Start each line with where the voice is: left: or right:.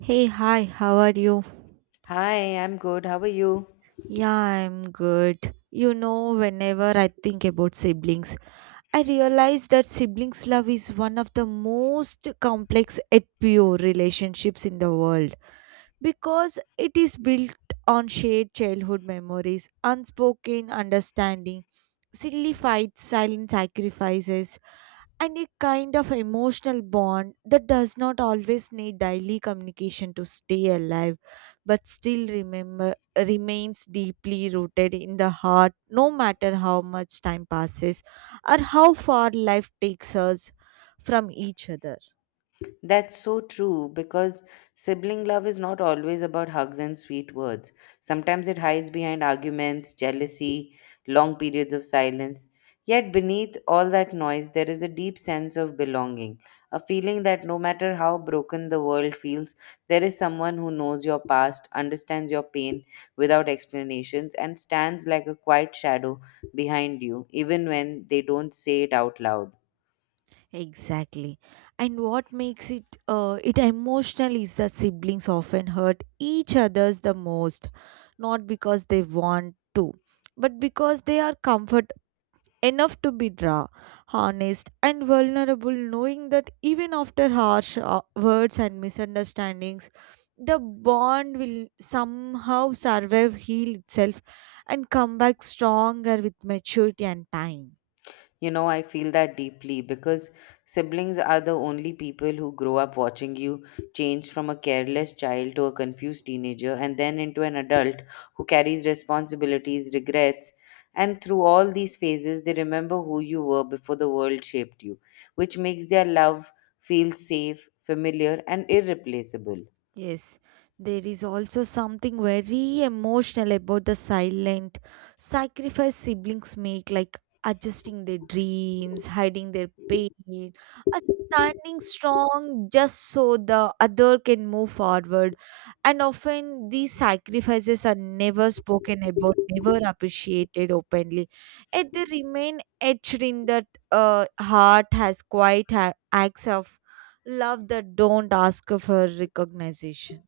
right: Hey, hi, how are you?
left: Hi, I'm good. How are you?
right: Yeah, I'm good. You know, whenever I think about siblings, I realize that siblings' love is one of the most complex yet pure relationships in the world because it is built on shared childhood memories, unspoken understanding, silly fights, silent sacrifices, and a kind of emotional bond that does not always need daily communication to stay alive but still remember remains deeply rooted in the heart no matter how much time passes or how far life takes us from each other.
left: That's so true because sibling love is not always about hugs and sweet words. Sometimes it hides behind arguments, jealousy, long periods of silence. Yet beneath all that noise, there is a deep sense of belonging, a feeling that no matter how broken the world feels, there is someone who knows your past, understands your pain without explanations, and stands like a quiet shadow behind you, even when they don't say it out loud.
right: Exactly. And what makes it it emotional is that siblings often hurt each other's the most, not because they want to, but because they are comfort enough to be raw, honest, and vulnerable, knowing that even after harsh words and misunderstandings, the bond will somehow survive, heal itself, and come back stronger with maturity and time.
left: You know, I feel that deeply because siblings are the only people who grow up watching you change from a careless child to a confused teenager and then into an adult who carries responsibilities, regrets, and through all these phases, they remember who you were before the world shaped you, which makes their love feel safe, familiar, and irreplaceable.
right: Yes, there is also something very emotional about the silent sacrifice siblings make, like adjusting their dreams, hiding their pain, and standing strong just so the other can move forward. And often these sacrifices are never spoken about, never appreciated openly, and they remain etched in that heart as quiet acts of love that don't ask for recognition.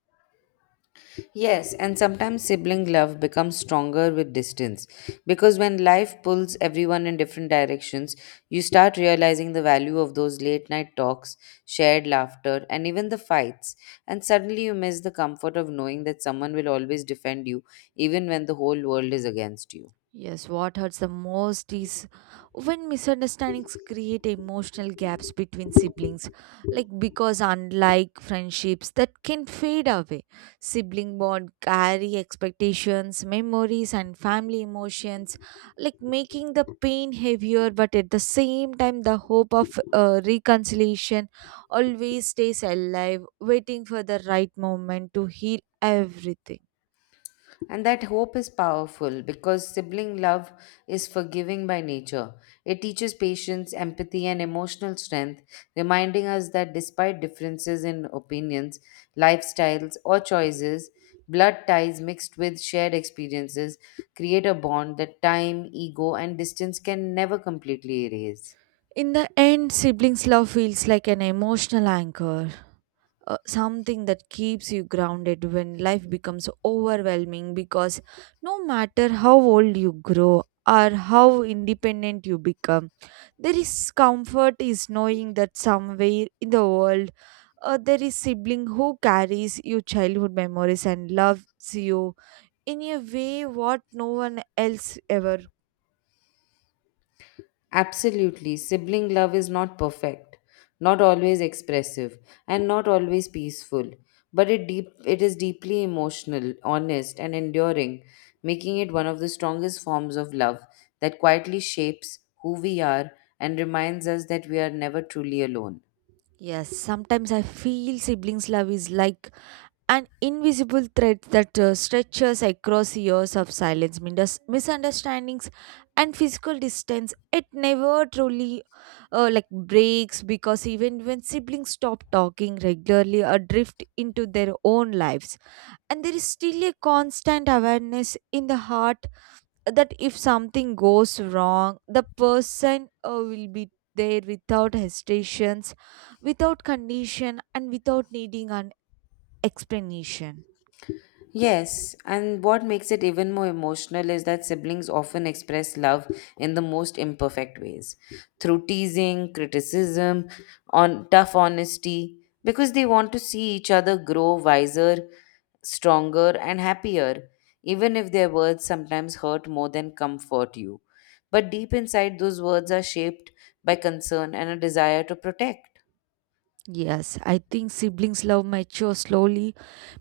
left: Yes, and sometimes sibling love becomes stronger with distance because when life pulls everyone in different directions, you start realizing the value of those late night talks, shared laughter, and even the fights. And suddenly you miss the comfort of knowing that someone will always defend you, even when the whole world is against you.
right: Yes, what hurts the most is when misunderstandings create emotional gaps between siblings, like because unlike friendships that can fade away, sibling bond carry expectations, memories, and family emotions, like making the pain heavier, but at the same time, the hope of reconciliation always stays alive, waiting for the right moment to heal everything.
left: And that hope is powerful because sibling love is forgiving by nature. It teaches patience, empathy, and emotional strength, reminding us that despite differences in opinions, lifestyles, or choices, blood ties mixed with shared experiences create a bond that time, ego, and distance can never completely erase.
right: In the end, siblings' love feels like an emotional anchor, something that keeps you grounded when life becomes overwhelming because no matter how old you grow or how independent you become, there is comfort is knowing that somewhere in the world there is sibling who carries your childhood memories and loves you in a way what no one else ever.
left: Absolutely. Sibling love is not perfect, not always expressive, and not always peaceful, but it is deeply emotional, honest, and enduring, making it one of the strongest forms of love that quietly shapes who we are and reminds us that we are never truly alone.
right: Yes, sometimes I feel siblings' love is like an invisible thread that stretches across years of silence, misunderstandings, and physical distance. It never truly like breaks because even when siblings stop talking regularly or drift into their own lives, and there is still a constant awareness in the heart that if something goes wrong, the person will be there without hesitations, without condition, and without needing an explanation.
left: Yes, and what makes it even more emotional is that siblings often express love in the most imperfect ways through teasing, criticism, on tough honesty, because they want to see each other grow wiser, stronger, and happier, even if their words sometimes hurt more than comfort you. But deep inside, those words are shaped by concern and a desire to protect.
right: Yes, I think siblings' love matures slowly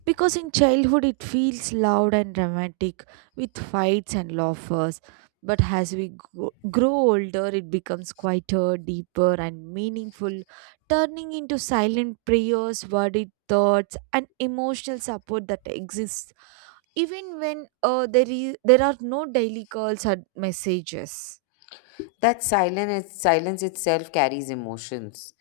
right: because in childhood it feels loud and dramatic with fights and laughers. But as we grow older, it becomes quieter, deeper, and meaningful, turning into silent prayers, worried thoughts, and emotional support that exists even when there are no daily calls or messages.
left: That silence itself carries emotions,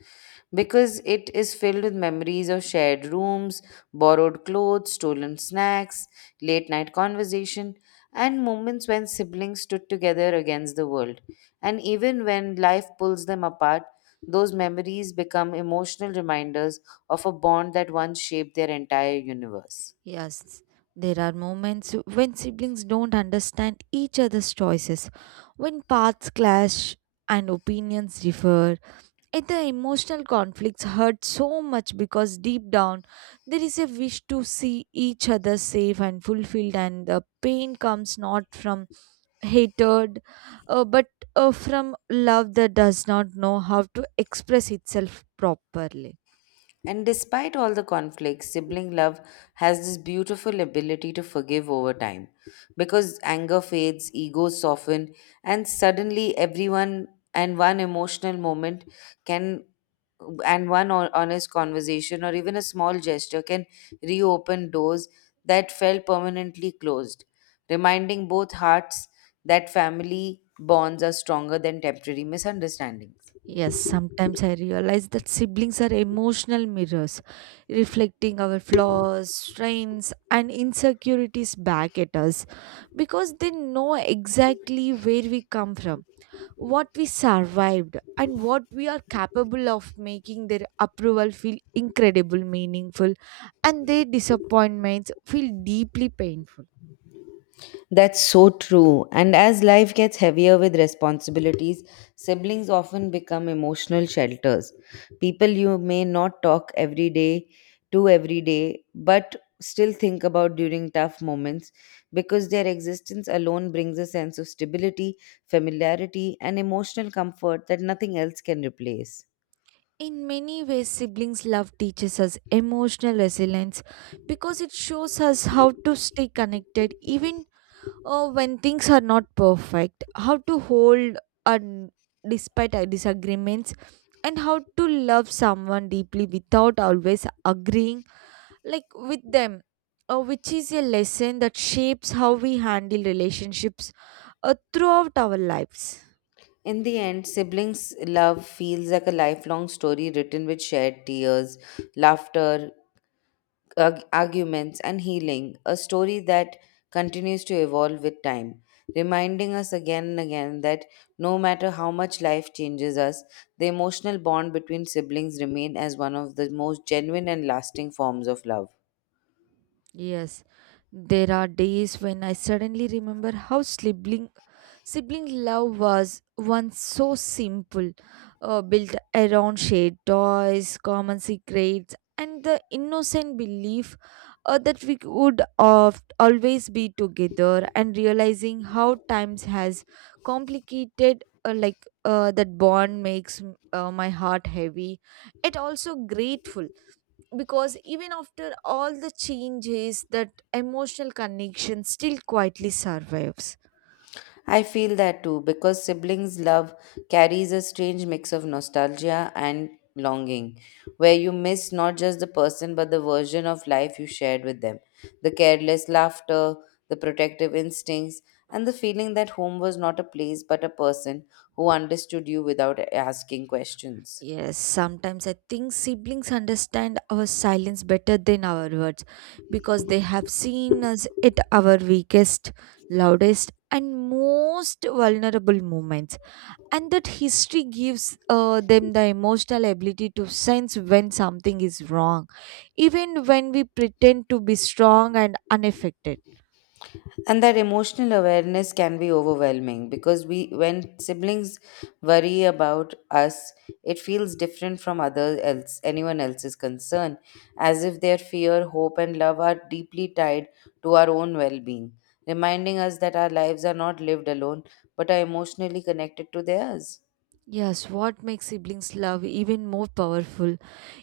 left: because it is filled with memories of shared rooms, borrowed clothes, stolen snacks, late night conversation, and moments when siblings stood together against the world. And even when life pulls them apart, those memories become emotional reminders of a bond that once shaped their entire universe.
right: Yes, there are moments when siblings don't understand each other's choices, when paths clash and opinions differ, and the emotional conflicts hurt so much because deep down there is a wish to see each other safe and fulfilled, and the pain comes not from hatred but from love that does not know how to express itself properly.
left: And despite all the conflicts, sibling love has this beautiful ability to forgive over time because anger fades, egos soften, and suddenly everyone and one emotional moment can, and one honest conversation or even a small gesture can reopen doors that felt permanently closed, reminding both hearts that family bonds are stronger than temporary misunderstandings.
right: Yes, sometimes I realize that siblings are emotional mirrors, reflecting our flaws, strengths, and insecurities back at us because they know exactly where we come from, what we survived and what we are capable of, making their approval feel incredible meaningful and their disappointments feel deeply painful.
left: That's so true. And as life gets heavier with responsibilities, siblings often become emotional shelters. People you may not talk every day to every day, but still think about during tough moments because their existence alone brings a sense of stability, familiarity, and emotional comfort that nothing else can replace.
right: In many ways siblings love teaches us emotional resilience because it shows us how to stay connected even when things are not perfect, how to hold on despite our disagreements and how to love someone deeply without always agreeing like with them, which is a lesson that shapes how we handle relationships throughout our lives.
left: In the end, siblings' love feels like a lifelong story written with shared tears, laughter, arguments, and healing, a story that continues to evolve with time, reminding us again and again that no matter how much life changes us, the emotional bond between siblings remain as one of the most genuine and lasting forms of love.
right: Yes, there are days when I suddenly remember how sibling love was once so simple, built around shared toys, common secrets, and the innocent belief that we would of always be together. And realizing how times has complicated, that bond makes my heart heavy, it also grateful because even after all the changes that emotional connection still quietly survives.
left: I feel that too because siblings' love carries a strange mix of nostalgia and longing, where you miss not just the person but the version of life you shared with them, the careless laughter, the protective instincts, and the feeling that home was not a place but a person who understood you without asking questions.
right: Yes, sometimes I think siblings understand our silence better than our words because they have seen us at our weakest, loudest and most vulnerable moments, and that history gives them the emotional ability to sense when something is wrong even when we pretend to be strong and unaffected.
left: And that emotional awareness can be overwhelming because we when siblings worry about us, it feels different from other else anyone else's concern, as if their fear, hope, and love are deeply tied to our own well-being, reminding us that our lives are not lived alone but are emotionally connected to theirs.
right: Yes, what makes siblings' love even more powerful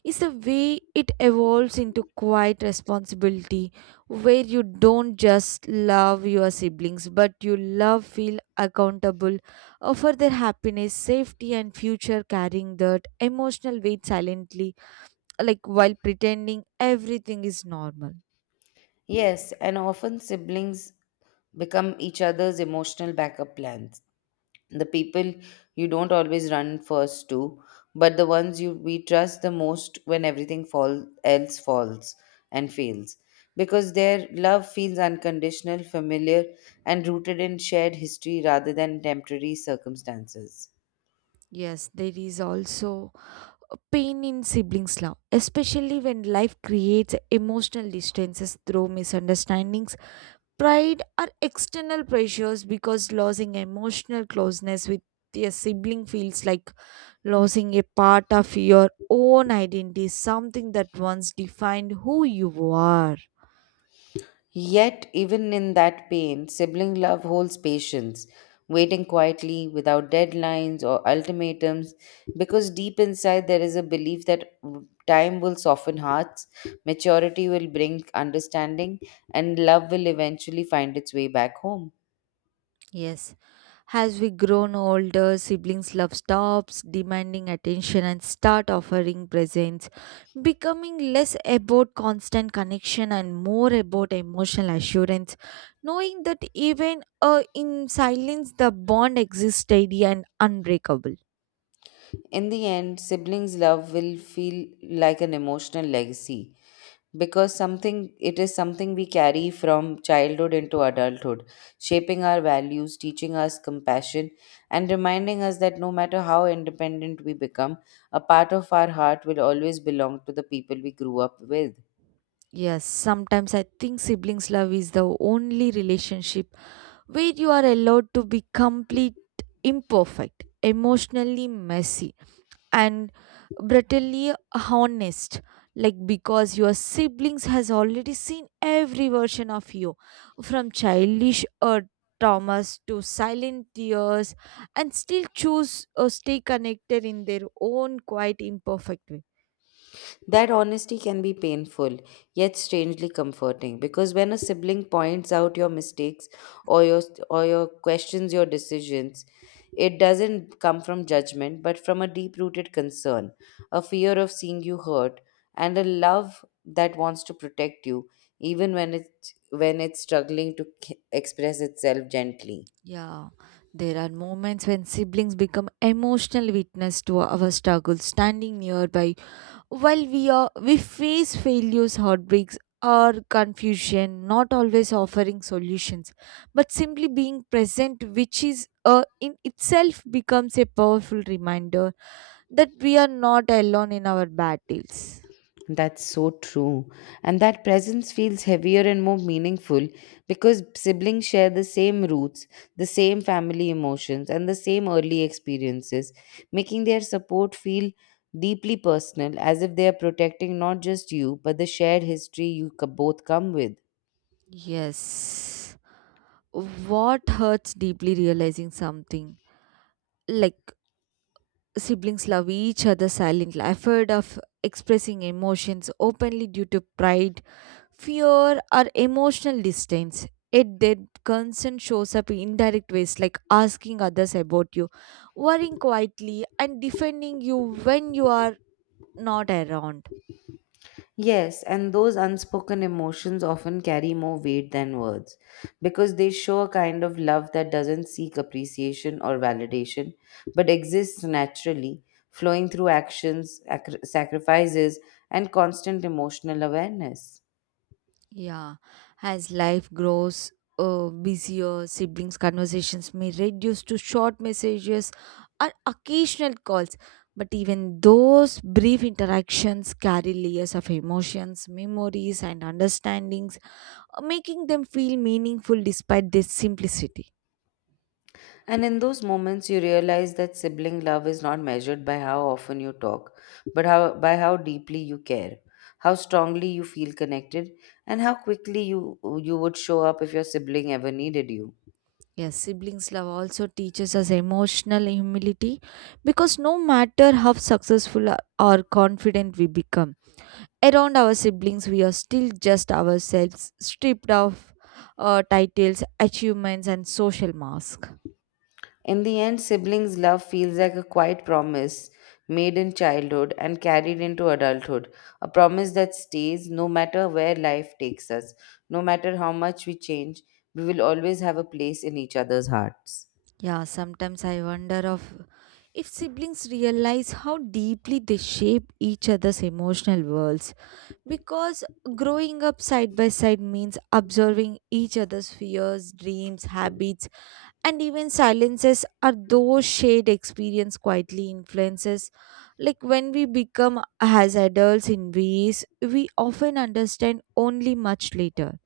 right: is the way it evolves into quiet responsibility, where you don't just love your siblings, but you love, feel accountable for their happiness, safety, and future, carrying that emotional weight silently, like while pretending everything is normal.
left: Yes, and often siblings become each other's emotional backup plans. The people you don't always run first to, but the ones you we trust the most when everything else falls and fails. Because their love feels unconditional, familiar, and rooted in shared history rather than temporary circumstances.
right: Yes, there is also a pain in siblings' love, especially when life creates emotional distances through misunderstandings, pride are external pressures because losing emotional closeness with your sibling feels like losing a part of your own identity, something that once defined who you are.
left: Yet, even in that pain, sibling love holds patience, waiting quietly without deadlines or ultimatums, because deep inside there is a belief that time will soften hearts, maturity will bring understanding, and love will eventually find its way back home.
right: Yes. As we grown older, siblings' love stops demanding attention and start offering presents, becoming less about constant connection and more about emotional assurance, knowing that even in silence the bond exists steady and unbreakable.
left: In the end, siblings' love will feel like an emotional legacy because something it is something we carry from childhood into adulthood, shaping our values, teaching us compassion, and reminding us that no matter how independent we become, a part of our heart will always belong to the people we grew up with.
right: Yes, sometimes I think siblings' love is the only relationship where you are allowed to be complete imperfect, emotionally messy and brutally honest, like because your siblings has already seen every version of you from childish traumas to silent tears and still choose or stay connected in their own quite imperfect way.
left: That honesty can be painful, yet strangely comforting, because when a sibling points out your mistakes or your questions your decisions, it doesn't come from judgment but from a deep-rooted concern, a fear of seeing you hurt, and a love that wants to protect you even when it's struggling to express itself gently.
right: Yeah, there are moments when siblings become emotional witness to our struggles, standing nearby, while we face failures, heartbreaks, or confusion, not always offering solutions, but simply being present, which is in itself becomes a powerful reminder that we are not alone in our battles.
left: That's so true. And that presence feels heavier and more meaningful because siblings share the same roots, the same family emotions, and the same early experiences, making their support feel deeply personal, as if they are protecting not just you, but the shared history you both come with.
right: Yes. What hurts deeply realizing something like siblings love each other silently. I of expressing emotions openly due to pride, fear or emotional distance. It did concern shows up in indirect ways like asking others about you, worrying quietly, and defending you when you are not around.
left: Yes, and those unspoken emotions often carry more weight than words because they show a kind of love that doesn't seek appreciation or validation but exists naturally, flowing through actions, sacrifices, and constant emotional awareness.
right: Yeah, as life grows busier, siblings' conversations may reduce to short messages or occasional calls. But even those brief interactions carry layers of emotions, memories, and understandings, making them feel meaningful despite their simplicity.
left: And in those moments, you realize that sibling love is not measured by how often you talk, but by how deeply you care, how strongly you feel connected, and how quickly you would show up if your sibling ever needed you.
right: Yes, siblings love also teaches us emotional humility because no matter how successful or confident we become, around our siblings we are still just ourselves, stripped of titles, achievements, and social mask.
left: In the end, siblings' love feels like a quiet promise made in childhood and carried into adulthood, a promise that stays no matter where life takes us, no matter how much we change, we will always have a place in each other's hearts.
right: Yeah, sometimes I wonder of if siblings realize how deeply they shape each other's emotional worlds because growing up side by side means observing each other's fears, dreams, habits and even silences are those shared experience quietly influences, like when we become as adults in ways we often understand only much later.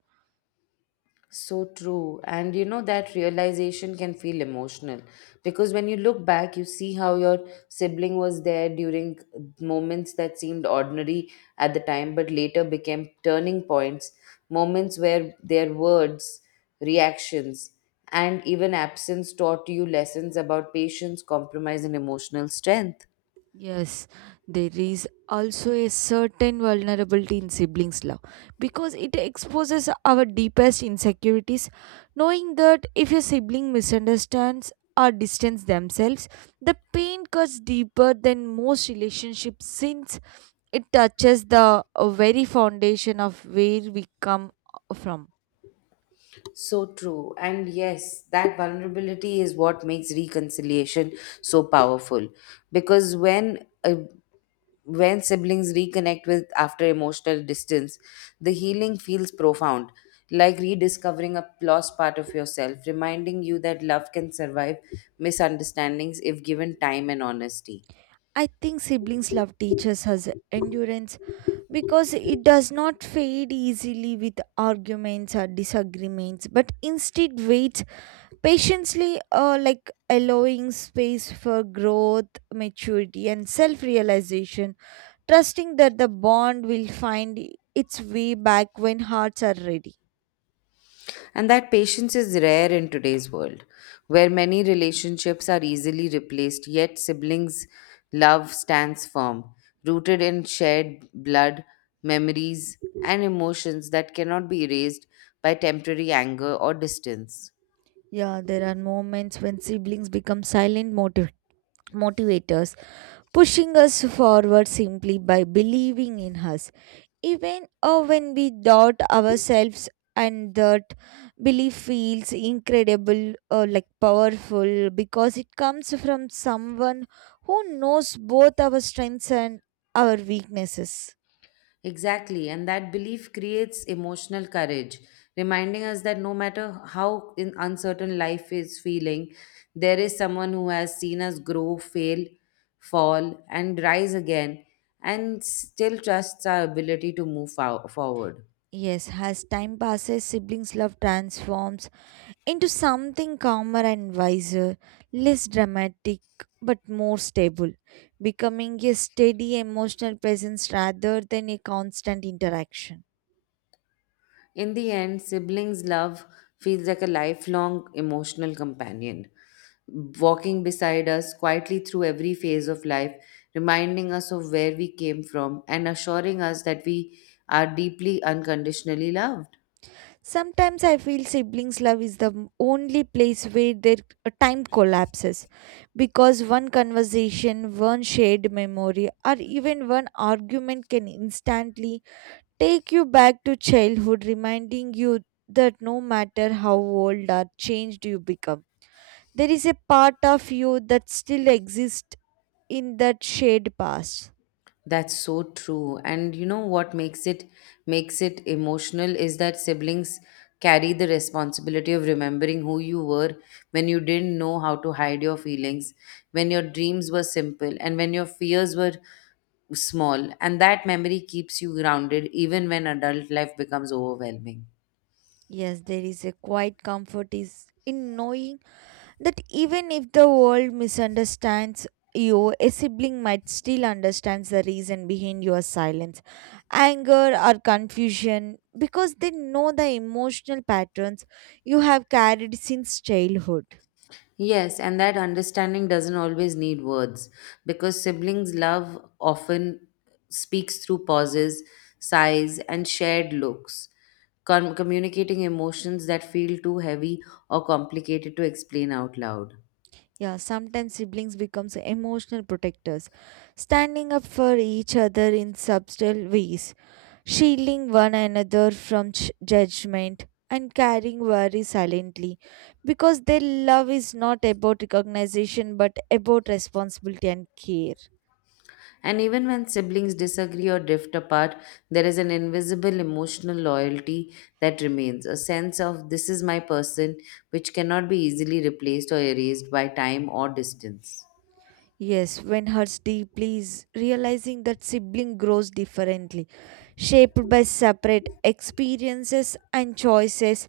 left: So true. And you know, that realization can feel emotional because when you look back, you see how your sibling was there during moments that seemed ordinary at the time, but later became turning points, moments where their words, reactions, and even absence taught you lessons about patience, compromise, and emotional strength.
right: Yes, there is also a certain vulnerability in siblings' love because it exposes our deepest insecurities, knowing that if a sibling misunderstands or distances themselves, the pain cuts deeper than most relationships since it touches the very foundation of where we come from.
left: So true. And yes, that vulnerability is what makes reconciliation so powerful. Because when siblings reconnect with after emotional distance, the healing feels profound, like rediscovering a lost part of yourself, reminding you that love can survive misunderstandings if given time and honesty.
right: I think siblings' love teaches us endurance because it does not fade easily with arguments or disagreements, but instead waits patiently, like allowing space for growth, maturity, and self realization, trusting that the bond will find its way back when hearts are ready.
left: And that patience is rare in today's world, where many relationships are easily replaced, yet siblings' love stands firm, rooted in shared blood, memories, and emotions that cannot be erased by temporary anger or distance.
right: Yeah, there are moments when siblings become silent motivators pushing us forward simply by believing in us, even when we doubt ourselves, and that belief feels incredible or like powerful because it comes from someone who knows both our strengths and our weaknesses.
left: Exactly, and that belief creates emotional courage, reminding us that no matter how in uncertain life is feeling, there is someone who has seen us grow, fail, fall, and rise again, and still trusts our ability to move forward.
right: Yes, as time passes, siblings' love transforms into something calmer and wiser, less dramatic but more stable, becoming a steady emotional presence rather than a constant interaction.
left: In the end, siblings' love feels like a lifelong emotional companion, walking beside us quietly through every phase of life, reminding us of where we came from, and assuring us that we are deeply unconditionally loved.
right: Sometimes I feel siblings' love is the only place where their time collapses because one conversation, one shared memory, or even one argument can instantly take you back to childhood, reminding you that no matter how old or changed you become there is a part of you that still exists in that shared past.
left: That's so true. And you know what makes it emotional is that siblings carry the responsibility of remembering who you were when you didn't know how to hide your feelings, when your dreams were simple, and when your fears were small. And that memory keeps you grounded even when adult life becomes overwhelming.
right: Yes, there is a quiet comfort is in knowing that even if the world misunderstands you, a sibling might still understand the reason behind your silence, anger or confusion because they know the emotional patterns you have carried since childhood.
left: Yes, and that understanding doesn't always need words because siblings' love often speaks through pauses, sighs, and shared looks, communicating emotions that feel too heavy or complicated to explain out loud.
right: Yeah, sometimes siblings become emotional protectors, standing up for each other in subtle ways, shielding one another from judgment and carrying worry silently because their love is not about recognition but about responsibility and care.
left: And even when siblings disagree or drift apart, there is an invisible emotional loyalty that remains, a sense of this is my person, which cannot be easily replaced or erased by time or distance.
right: Yes, when hurts deeply is realizing that sibling grows differently, shaped by separate experiences and choices,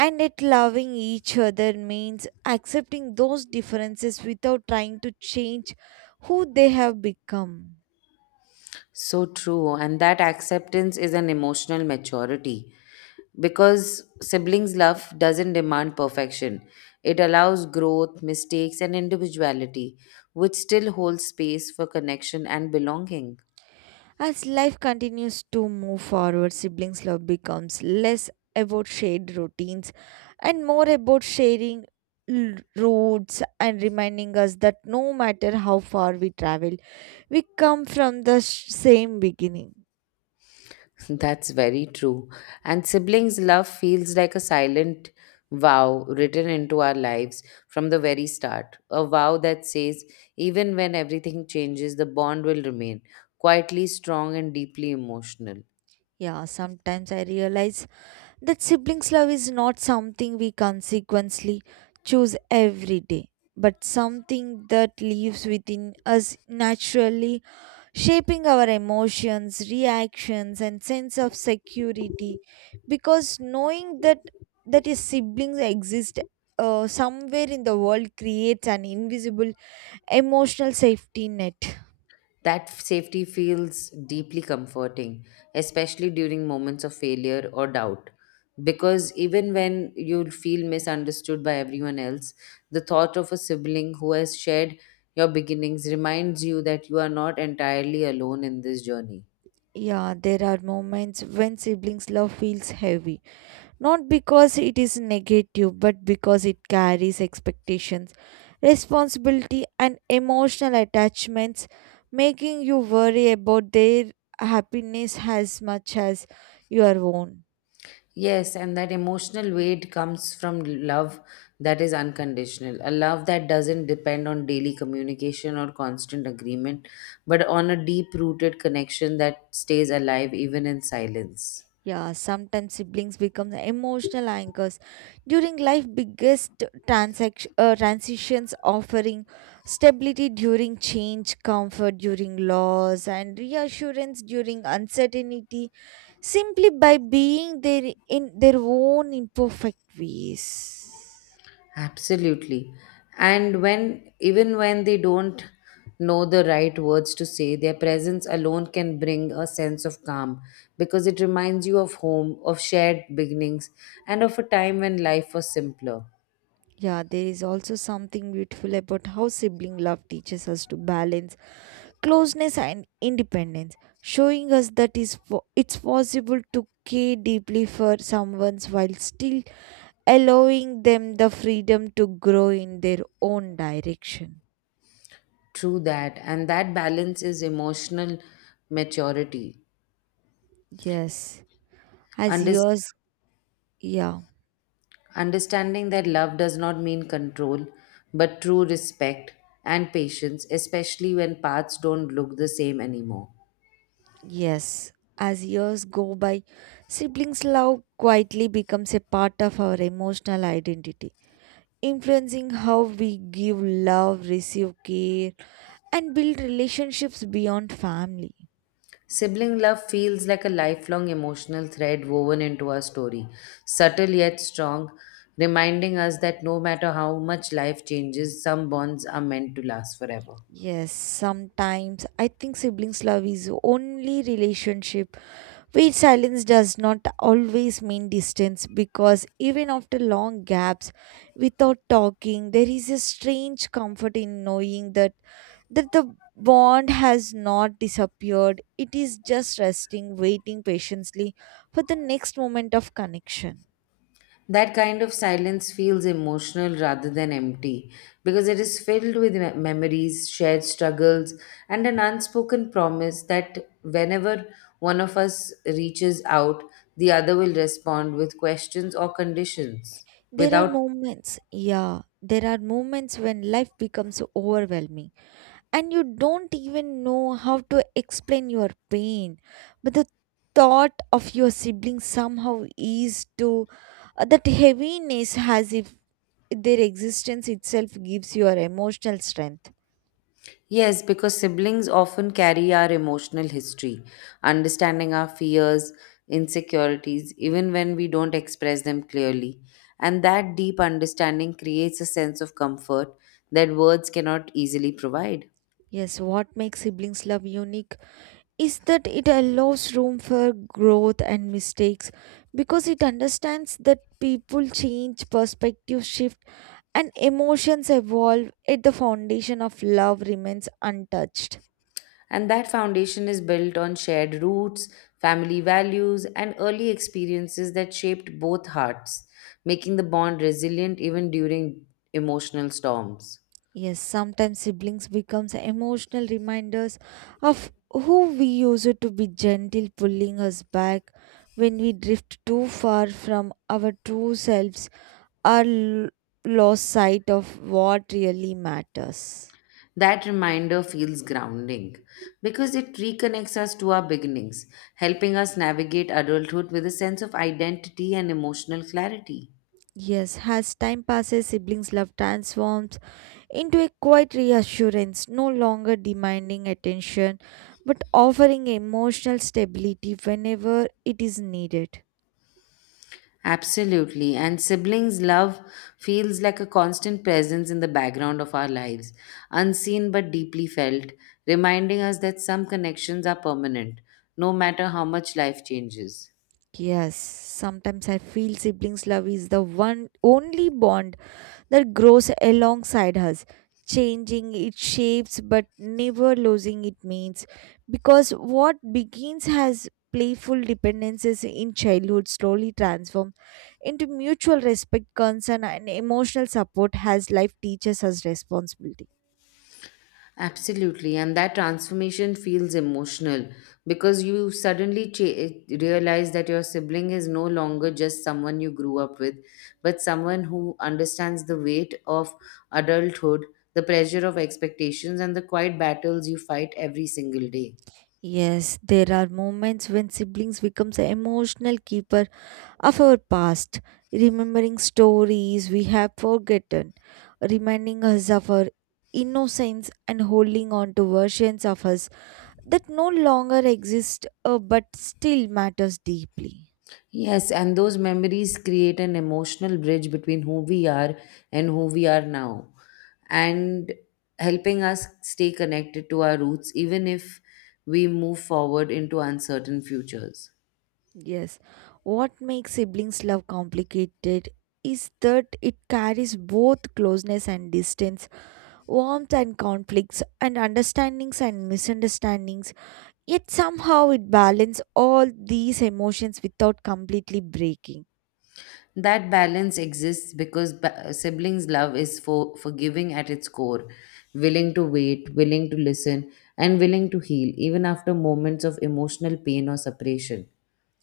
right: and it loving each other means accepting those differences without trying to change who they have become.
left: So true. And that acceptance is an emotional maturity because siblings' love doesn't demand perfection. It allows growth, mistakes, and individuality, which still holds space for connection and belonging.
right: As life continues to move forward, siblings love becomes less about shared routines and more about sharing routes and reminding us that no matter how far we travel, we come from the same beginning.
left: That's very true. And siblings' love feels like a silent vow written into our lives from the very start. A vow that says, even when everything changes, the bond will remain quietly strong and deeply emotional.
right: Yeah, sometimes I realize that siblings' love is not something we consequently choose every day, but something that lives within us naturally, shaping our emotions, reactions, and sense of security. Because knowing that that is siblings exist somewhere in the world creates an invisible emotional safety net.
left: That safety feels deeply comforting, especially during moments of failure or doubt. Because even when you feel misunderstood by everyone else, the thought of a sibling who has shared your beginnings reminds you that you are not entirely alone in this journey.
right: Yeah, there are moments when siblings' love feels heavy, not because it is negative, but because it carries expectations, responsibility, and emotional attachments, making you worry about their happiness as much as your own.
left: Yes, and that emotional weight comes from love that is unconditional, a love that doesn't depend on daily communication or constant agreement, but on a deep rooted connection that stays alive even in silence.
right: Yeah, sometimes siblings become emotional anchors during life biggest transaction transitions, offering stability during change, comfort during loss and reassurance during uncertainty, simply by being there in their own imperfect ways.
left: Absolutely. Even when they don't know the right words to say, their presence alone can bring a sense of calm because it reminds you of home, of shared beginnings, and of a time when life was simpler.
right: Yeah, there is also something beautiful about how sibling love teaches us to balance closeness and independence, showing us that it's possible to care deeply for someone while still allowing them the freedom to grow in their own direction.
left: True that. And that balance is emotional maturity.
right: Yes, as
left: Unders-
right: years, yeah,
left: understanding that love does not mean control, but true respect and patience, especially when paths don't look the same anymore.
right: yes, as years go by, siblings' love quietly becomes a part of our emotional identity, influencing how we give love, receive care, and build relationships beyond family.
left: Sibling love feels like a lifelong emotional thread woven into our story, subtle yet strong, reminding us that no matter how much life changes, some bonds are meant to last forever.
right: Yes, sometimes I think siblings' love is only relationship where silence does not always mean distance, because even after long gaps without talking, there is a strange comfort in knowing that the bond has not disappeared. It is just resting, waiting patiently for the next moment of connection.
left: That kind of silence feels emotional rather than empty because it is filled with memories, shared struggles, and an unspoken promise that whenever one of us reaches out, the other will respond with questions or conditions
right: There are
left: without.
right: moments, yeah, there are moments when life becomes overwhelming and you don't even know how to explain your pain, but the thought of your siblings somehow is to that heaviness, as if their existence itself gives your emotional strength.
left: Yes, because siblings often carry our emotional history, understanding our fears, insecurities, even when we don't express them clearly. And that deep understanding creates a sense of comfort that words cannot easily provide.
right: Yes, what makes siblings love unique is that it allows room for growth and mistakes, because it understands that people change, perspectives shift, and emotions evolve at the foundation of love remains untouched.
left: And that foundation is built on shared roots, family values, and early experiences that shaped both hearts, making the bond resilient even during emotional storms.
right: Yes, sometimes siblings becomes emotional reminders of who we used to be, gentle pulling us back when we drift too far from our true selves or lost sight of what really matters.
left: That reminder feels grounding because it reconnects us to our beginnings, helping us navigate adulthood with a sense of identity and emotional clarity.
right: Yes, as time passes, siblings' love transforms into a quiet reassurance, no longer demanding attention but offering emotional stability whenever it is needed.
left: Absolutely, and siblings' love feels like a constant presence in the background of our lives, unseen but deeply felt, reminding us that some connections are permanent, no matter how much life changes.
right: Yes, sometimes I feel siblings' love is the one only bond that grows alongside us, changing its shapes but never losing its means. Because what begins as playful dependences in childhood slowly transform into mutual respect, concern, and emotional support as life teaches us responsibility.
left: Absolutely, and that transformation feels emotional because you suddenly realize that your sibling is no longer just someone you grew up with, but someone who understands the weight of adulthood, the pressure of expectations, and the quiet battles you fight every single day.
right: Yes, there are moments when siblings becomes an emotional keeper of our past, remembering stories we have forgotten, reminding us of our innocence and holding on to versions of us that no longer exist but still matters deeply.
left: Yes, and those memories create an emotional bridge between who we are and who we are now, and helping us stay connected to our roots even if we move forward into uncertain futures.
right: Yes, what makes siblings love complicated is that it carries both closeness and distance, warmth and conflicts, and understandings and misunderstandings. Yet somehow it balances all these emotions without completely breaking.
left: That balance exists because siblings' love is for forgiving at its core, willing to wait, willing to listen, and willing to heal even after moments of emotional pain or separation.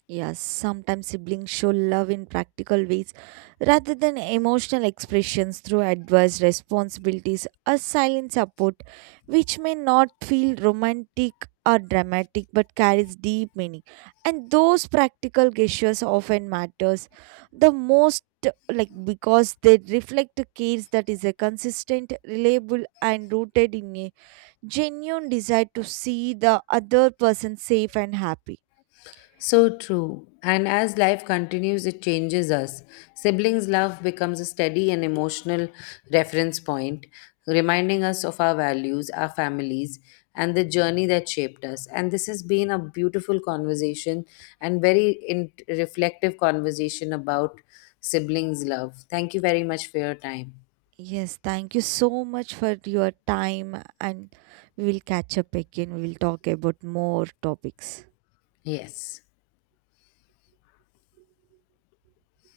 right: Yes, sometimes siblings show love in practical ways rather than emotional expressions, through advice, responsibilities, or silent support, which may not feel romantic or dramatic but carries deep meaning. And those practical gestures often matters the most, like because they reflect cares that is a consistent, reliable and rooted in a genuine desire to see the other person safe and happy.
left: So true. And as life continues, it changes us. Siblings' love becomes a steady and emotional reference point, reminding us of our values, our families, and the journey that shaped us. And this has been a beautiful conversation and very reflective conversation about siblings' love. Thank you very much for your time.
right: Yes, thank you so much for your time, and we will catch up again. We will talk about more topics.
left: Yes.